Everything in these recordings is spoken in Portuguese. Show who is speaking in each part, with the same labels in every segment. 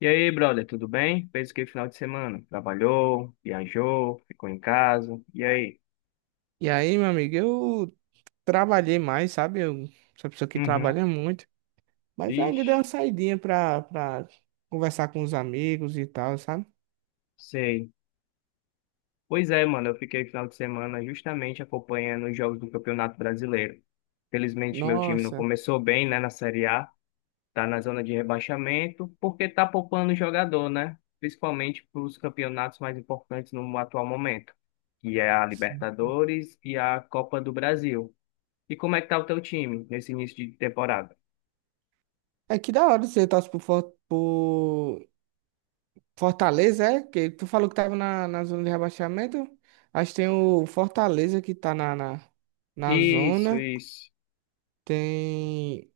Speaker 1: E aí, brother, tudo bem? Fez o que final de semana? Trabalhou, viajou, ficou em casa. E aí?
Speaker 2: E aí, meu amigo, eu trabalhei mais, sabe? Eu sou uma pessoa que
Speaker 1: Uhum.
Speaker 2: trabalha muito, mas ainda dei uma
Speaker 1: Vixe,
Speaker 2: saidinha pra conversar com os amigos e tal, sabe?
Speaker 1: sei. Pois é, mano, eu fiquei final de semana justamente acompanhando os jogos do Campeonato Brasileiro. Felizmente, meu time não
Speaker 2: Nossa.
Speaker 1: começou bem, né, na Série A. Tá na zona de rebaixamento, porque tá poupando o jogador, né? Principalmente para os campeonatos mais importantes no atual momento, que é a
Speaker 2: Sim.
Speaker 1: Libertadores e a Copa do Brasil. E como é que tá o teu time nesse início de temporada?
Speaker 2: É que da hora. Você torce por, por Fortaleza, é? Que tu falou que tava na zona de rebaixamento. Acho que tem o Fortaleza que tá na
Speaker 1: Isso,
Speaker 2: zona.
Speaker 1: isso.
Speaker 2: Tem.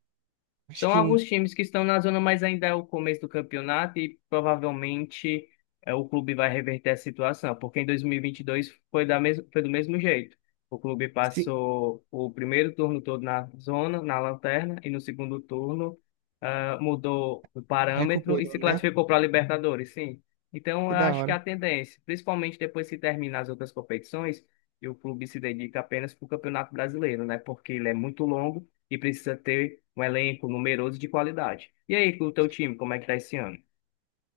Speaker 2: Acho
Speaker 1: São
Speaker 2: que
Speaker 1: alguns times que estão na zona, mas ainda é o começo do campeonato e provavelmente o clube vai reverter a situação, porque em 2022 foi do mesmo jeito. O clube
Speaker 2: se
Speaker 1: passou o primeiro turno todo na zona, na lanterna, e no segundo turno mudou o parâmetro e
Speaker 2: recuperou,
Speaker 1: se
Speaker 2: né?
Speaker 1: classificou para a Libertadores, sim. Então, eu
Speaker 2: Que da
Speaker 1: acho que é a
Speaker 2: hora.
Speaker 1: tendência, principalmente depois que terminar as outras competições, e o clube se dedica apenas para o Campeonato Brasileiro, né? Porque ele é muito longo e precisa ter um elenco numeroso de qualidade. E aí, com o teu time, como é que tá esse ano?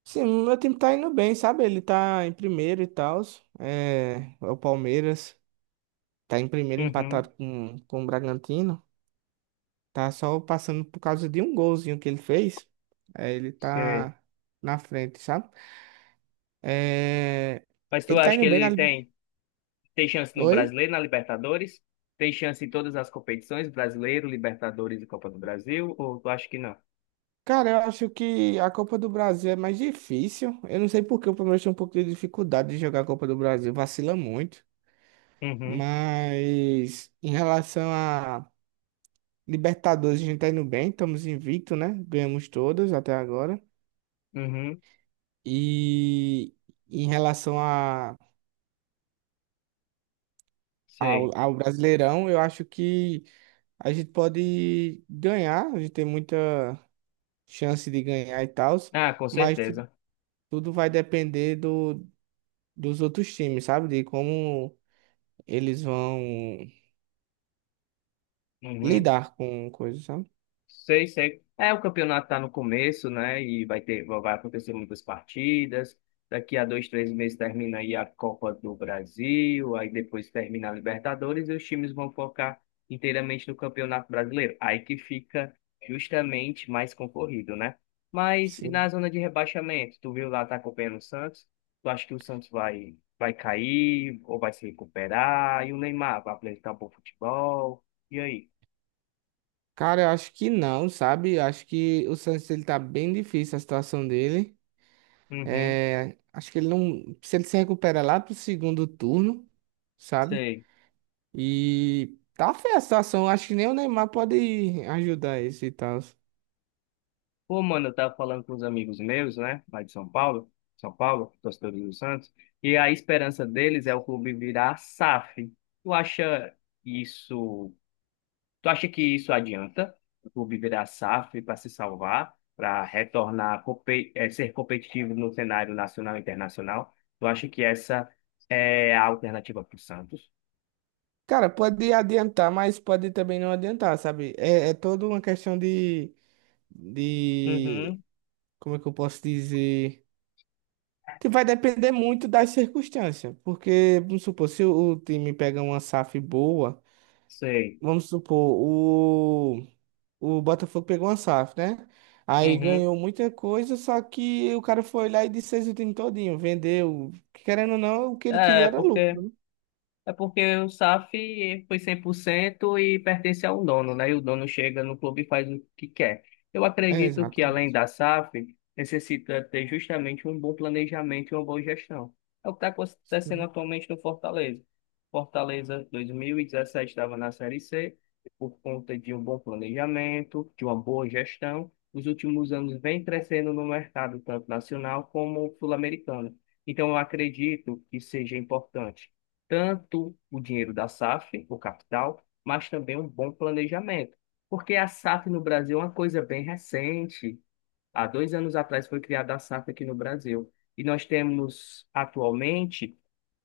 Speaker 2: Sim, meu time tá indo bem, sabe? Ele tá em primeiro e tal. É, é o Palmeiras tá em primeiro
Speaker 1: Uhum,
Speaker 2: empatado com o Bragantino. Tá só passando por causa de um golzinho que ele fez. É, ele
Speaker 1: sei.
Speaker 2: tá na frente, sabe? É,
Speaker 1: Mas tu
Speaker 2: ele tá
Speaker 1: acha que
Speaker 2: indo bem na.
Speaker 1: ele
Speaker 2: Li-
Speaker 1: tem chance no
Speaker 2: Oi?
Speaker 1: Brasileiro, na Libertadores? Tem chance em todas as competições, Brasileiro, Libertadores e Copa do Brasil? Ou tu acha que não?
Speaker 2: Cara, eu acho que a Copa do Brasil é mais difícil. Eu não sei por que o Palmeiras tem um pouco de dificuldade de jogar a Copa do Brasil, vacila muito.
Speaker 1: Uhum,
Speaker 2: Mas em relação a Libertadores, a gente tá indo bem, estamos invicto, né? Ganhamos todas até agora.
Speaker 1: uhum,
Speaker 2: E em relação
Speaker 1: sei.
Speaker 2: ao Brasileirão, eu acho que a gente pode ganhar, a gente tem muita chance de ganhar e tal,
Speaker 1: Ah, com
Speaker 2: mas
Speaker 1: certeza.
Speaker 2: tudo vai depender dos outros times, sabe? De como eles vão
Speaker 1: Uhum.
Speaker 2: lidar com coisas, sabe?
Speaker 1: Sei, sei. É, o campeonato está no começo, né? E vai acontecer muitas partidas. Daqui a 2, 3 meses termina aí a Copa do Brasil, aí depois termina a Libertadores e os times vão focar inteiramente no Campeonato Brasileiro. Aí que fica justamente mais concorrido, né? Mas e na
Speaker 2: Sim.
Speaker 1: zona de rebaixamento, tu viu lá, tá acompanhando o Santos? Tu acha que o Santos vai cair ou vai se recuperar? E o Neymar vai apresentar um bom futebol? E aí?
Speaker 2: Cara, eu acho que não, sabe? Eu acho que o Santos ele tá bem difícil a situação dele.
Speaker 1: Uhum,
Speaker 2: É, acho que ele não. Se ele se recupera lá pro segundo turno, sabe?
Speaker 1: sei.
Speaker 2: E tá feia a situação. Acho que nem o Neymar pode ajudar isso e tal.
Speaker 1: Pô, mano, eu tava falando com os amigos meus, né, lá de São Paulo, São Paulo, torcedores do Santos, e a esperança deles é o clube virar SAF. Tu acha isso, tu acha que isso adianta? O clube virar SAF para se salvar, para retornar, ser competitivo no cenário nacional e internacional? Tu acha que essa é a alternativa para o Santos?
Speaker 2: Cara, pode adiantar, mas pode também não adiantar, sabe? É, é toda uma questão de.
Speaker 1: Uhum,
Speaker 2: Como é que eu posso dizer? Que vai depender muito das circunstâncias. Porque, vamos supor, se o time pega uma SAF boa,
Speaker 1: sei.
Speaker 2: vamos supor, o Botafogo pegou uma SAF, né? Aí
Speaker 1: Uhum.
Speaker 2: ganhou muita coisa, só que o cara foi lá e desfez o time todinho, vendeu. Querendo ou não, o que ele queria
Speaker 1: É,
Speaker 2: era
Speaker 1: porque
Speaker 2: lucro, né?
Speaker 1: É porque o SAF foi 100% e pertence ao dono, né? E o dono chega no clube e faz o que quer. Eu
Speaker 2: É,
Speaker 1: acredito que, além
Speaker 2: exatamente.
Speaker 1: da SAF, necessita ter justamente um bom planejamento e uma boa gestão. É o que está acontecendo
Speaker 2: Sim,
Speaker 1: atualmente no Fortaleza. Fortaleza 2017 estava na Série C, e por conta de um bom planejamento, de uma boa gestão. Nos últimos anos vem crescendo no mercado, tanto nacional como sul-americano. Então, eu acredito que seja importante tanto o dinheiro da SAF, o capital, mas também um bom planejamento. Porque a SAF no Brasil é uma coisa bem recente. Há 2 anos atrás foi criada a SAF aqui no Brasil. E nós temos atualmente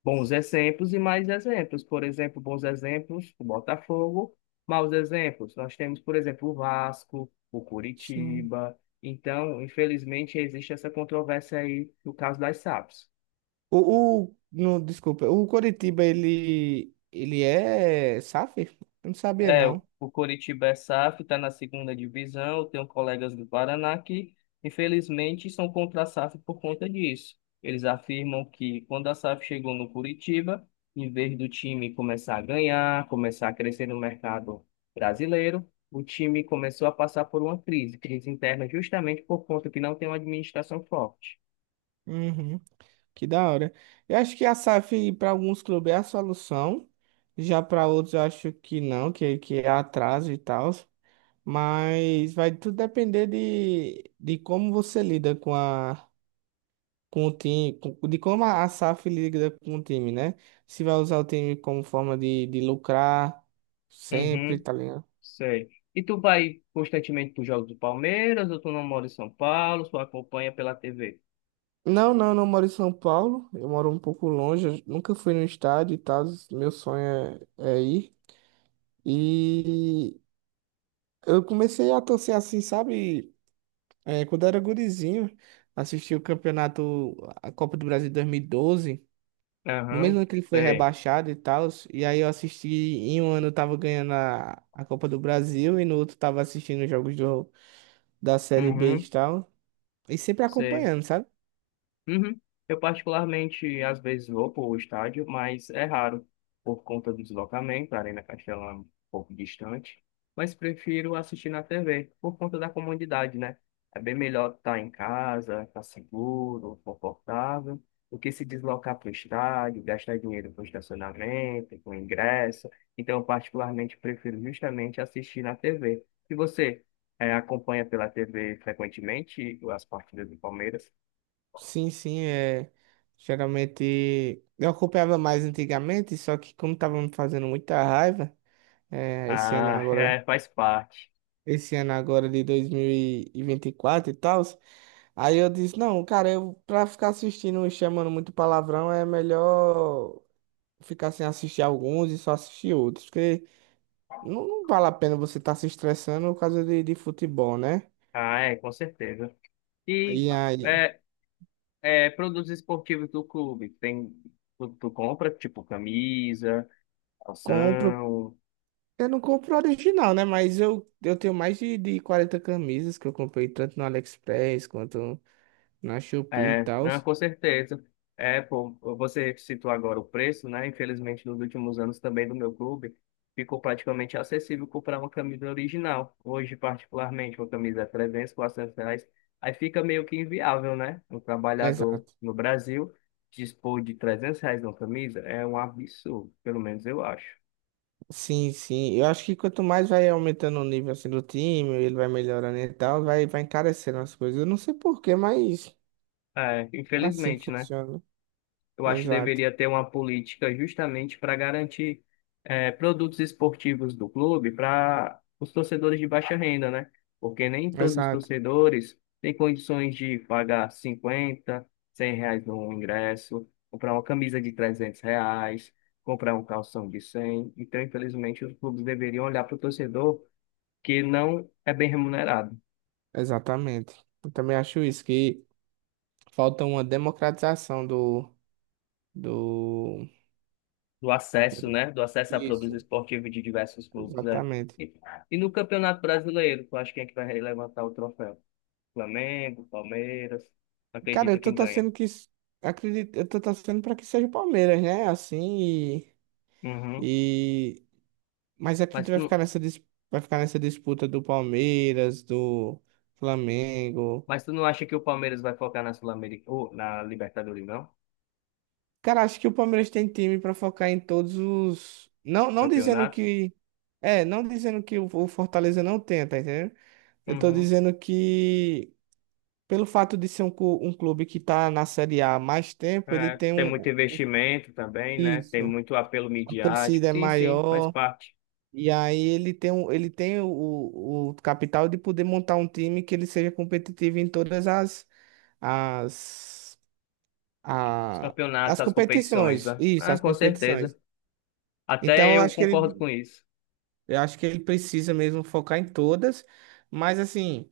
Speaker 1: bons exemplos e mais exemplos. Por exemplo, bons exemplos, o Botafogo. Maus exemplos, nós temos, por exemplo, o Vasco, o
Speaker 2: sim.
Speaker 1: Curitiba. Então, infelizmente, existe essa controvérsia aí no caso das SAFs.
Speaker 2: O, no, Desculpa, o Coritiba, ele é SAF? Eu não sabia,
Speaker 1: É,
Speaker 2: não.
Speaker 1: o Coritiba é SAF, está na segunda divisão. Eu tenho colegas do Paraná que, infelizmente, são contra a SAF por conta disso. Eles afirmam que quando a SAF chegou no Curitiba, em vez do time começar a ganhar, começar a crescer no mercado brasileiro, o time começou a passar por uma crise, crise interna, justamente por conta que não tem uma administração forte.
Speaker 2: Uhum, que da hora. Eu acho que a SAF para alguns clubes é a solução, já para outros eu acho que não, que é atraso e tal. Mas vai tudo depender de como você lida com a com o time, com- de como a SAF lida com o time, né? Se vai usar o time como forma de lucrar sempre,
Speaker 1: Uhum,
Speaker 2: tá ligado?
Speaker 1: sei. E tu vai constantemente para os jogos do Palmeiras, ou tu não mora em São Paulo, só acompanha pela TV?
Speaker 2: Não, não, não moro em São Paulo. Eu moro um pouco longe. Eu nunca fui no estádio e tal. Meu sonho é ir. E eu comecei a torcer assim, sabe? É, quando eu era gurizinho, assisti o campeonato, a Copa do Brasil 2012. No mesmo
Speaker 1: Aham,
Speaker 2: ano que ele foi
Speaker 1: sei.
Speaker 2: rebaixado e tal, e aí eu assisti, em um ano eu tava ganhando a Copa do Brasil e no outro tava assistindo os jogos da Série B
Speaker 1: Uhum,
Speaker 2: e tal, e sempre
Speaker 1: sei.
Speaker 2: acompanhando, sabe?
Speaker 1: Uhum. Eu particularmente às vezes vou para o estádio, mas é raro por conta do deslocamento, a Arena Castelão é um pouco distante, mas prefiro assistir na TV por conta da comodidade, né? É bem melhor estar em casa, estar seguro, confortável, do que se deslocar para o estádio, gastar dinheiro com estacionamento, com ingresso. Então, eu particularmente prefiro justamente assistir na TV. E você, acompanha pela TV frequentemente as partidas do Palmeiras?
Speaker 2: Sim, sim, é. Geralmente eu acompanhava mais antigamente, só que como tava me fazendo muita raiva, é, esse ano
Speaker 1: Ah,
Speaker 2: agora,
Speaker 1: é, faz parte.
Speaker 2: esse ano agora de 2024 e vinte e quatro e tal, aí eu disse, não, cara, eu pra ficar assistindo e chamando muito palavrão é melhor ficar sem assistir alguns e só assistir outros, porque não, não vale a pena você estar se estressando por causa de futebol, né?
Speaker 1: Ah, é, com certeza. E
Speaker 2: E aí,
Speaker 1: é, produtos esportivos do clube, tu compra, tipo, camisa,
Speaker 2: compro,
Speaker 1: calção?
Speaker 2: eu não compro original, né? Mas eu tenho mais de 40 camisas que eu comprei tanto no AliExpress quanto na Shopee e
Speaker 1: É,
Speaker 2: tal.
Speaker 1: não, com certeza. É, pô, você citou agora o preço, né? Infelizmente, nos últimos anos também do meu clube, ficou praticamente acessível comprar uma camisa original. Hoje, particularmente, uma camisa é 300, R$ 400. Aí fica meio que inviável, né? Um trabalhador
Speaker 2: Exato.
Speaker 1: no Brasil dispor de R$ 300 numa camisa é um absurdo, pelo menos eu acho.
Speaker 2: Sim, sim. Eu acho que quanto mais vai aumentando o nível assim, do time, ele vai melhorando e tal, vai encarecendo as coisas. Eu não sei porquê, mas
Speaker 1: É,
Speaker 2: é assim que
Speaker 1: infelizmente, né?
Speaker 2: funciona.
Speaker 1: Eu acho que
Speaker 2: Exato.
Speaker 1: deveria ter uma política justamente para garantir produtos esportivos do clube para os torcedores de baixa renda, né? Porque nem todos os
Speaker 2: Exato.
Speaker 1: torcedores têm condições de pagar 50, 100 reais no ingresso, comprar uma camisa de R$ 300, comprar um calção de 100. Então, infelizmente, os clubes deveriam olhar para o torcedor que não é bem remunerado.
Speaker 2: Exatamente. Eu também acho isso, que falta uma democratização do.
Speaker 1: Do acesso, né? Do acesso à produtos
Speaker 2: Isso.
Speaker 1: esportivos de diversos clubes, né?
Speaker 2: Exatamente.
Speaker 1: E, e no Campeonato Brasileiro, tu acha quem é que vai levantar o troféu? Flamengo, Palmeiras,
Speaker 2: Cara, eu
Speaker 1: acredita
Speaker 2: tô
Speaker 1: quem ganha.
Speaker 2: torcendo que... s- Acredito, eu tô torcendo pra que seja o Palmeiras, né? Assim,
Speaker 1: Uhum.
Speaker 2: e... Mas acredito
Speaker 1: Mas
Speaker 2: que vai ficar
Speaker 1: tu,
Speaker 2: vai ficar nessa disputa do Palmeiras, do Flamengo.
Speaker 1: mas tu não acha que o Palmeiras vai focar na Sul-América, ou na Libertadores, não?
Speaker 2: Cara, acho que o Palmeiras tem time pra focar em todos os... Não, não dizendo
Speaker 1: Campeonato?
Speaker 2: que... É, não dizendo que o Fortaleza não tenta, entendeu? Eu tô
Speaker 1: Uhum.
Speaker 2: dizendo que, pelo fato de ser um clube que tá na Série A há mais tempo, ele
Speaker 1: É,
Speaker 2: tem
Speaker 1: tem muito
Speaker 2: um.
Speaker 1: investimento também, né? Tem
Speaker 2: Isso.
Speaker 1: muito apelo
Speaker 2: A
Speaker 1: midiático.
Speaker 2: torcida é
Speaker 1: Sim, sim, faz
Speaker 2: maior.
Speaker 1: parte.
Speaker 2: E aí ele tem o capital de poder montar um time que ele seja competitivo em todas as,
Speaker 1: Os
Speaker 2: a,
Speaker 1: campeonatos,
Speaker 2: as
Speaker 1: as competições,
Speaker 2: competições.
Speaker 1: né?
Speaker 2: Isso,
Speaker 1: Ah,
Speaker 2: as
Speaker 1: com
Speaker 2: competições.
Speaker 1: certeza.
Speaker 2: Então
Speaker 1: Até
Speaker 2: eu
Speaker 1: eu
Speaker 2: acho que
Speaker 1: concordo com isso.
Speaker 2: eu acho que ele precisa mesmo focar em todas. Mas assim.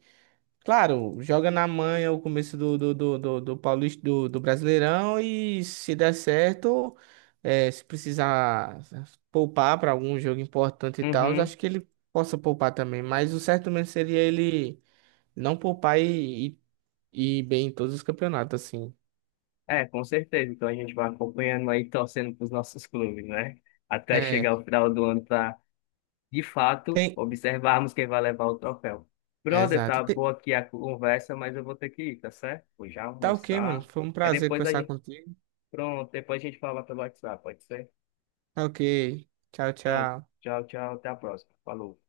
Speaker 2: Claro, joga na manha o começo do Paulista, do Brasileirão e se der certo, se precisar poupar para algum jogo importante e tal,
Speaker 1: Uhum.
Speaker 2: acho que ele possa poupar também. Mas o certo mesmo seria ele não poupar e ir bem em todos os campeonatos, assim.
Speaker 1: É, com certeza. Então a gente vai acompanhando aí, torcendo para os nossos clubes, né? Até
Speaker 2: É,
Speaker 1: chegar o final do ano para, de fato,
Speaker 2: tem.
Speaker 1: observarmos quem vai levar o troféu. Brother,
Speaker 2: Exato.
Speaker 1: tá
Speaker 2: Tem-
Speaker 1: boa aqui a conversa, mas eu vou ter que ir, tá certo? Vou já
Speaker 2: Tá ok, mano.
Speaker 1: almoçar.
Speaker 2: Foi um
Speaker 1: É
Speaker 2: prazer
Speaker 1: depois a
Speaker 2: conversar
Speaker 1: gente.
Speaker 2: contigo.
Speaker 1: Pronto, depois a gente fala pelo WhatsApp, pode ser?
Speaker 2: Tá ok. Tchau,
Speaker 1: Pronto.
Speaker 2: tchau.
Speaker 1: Tchau, tchau. Até a próxima. Falou.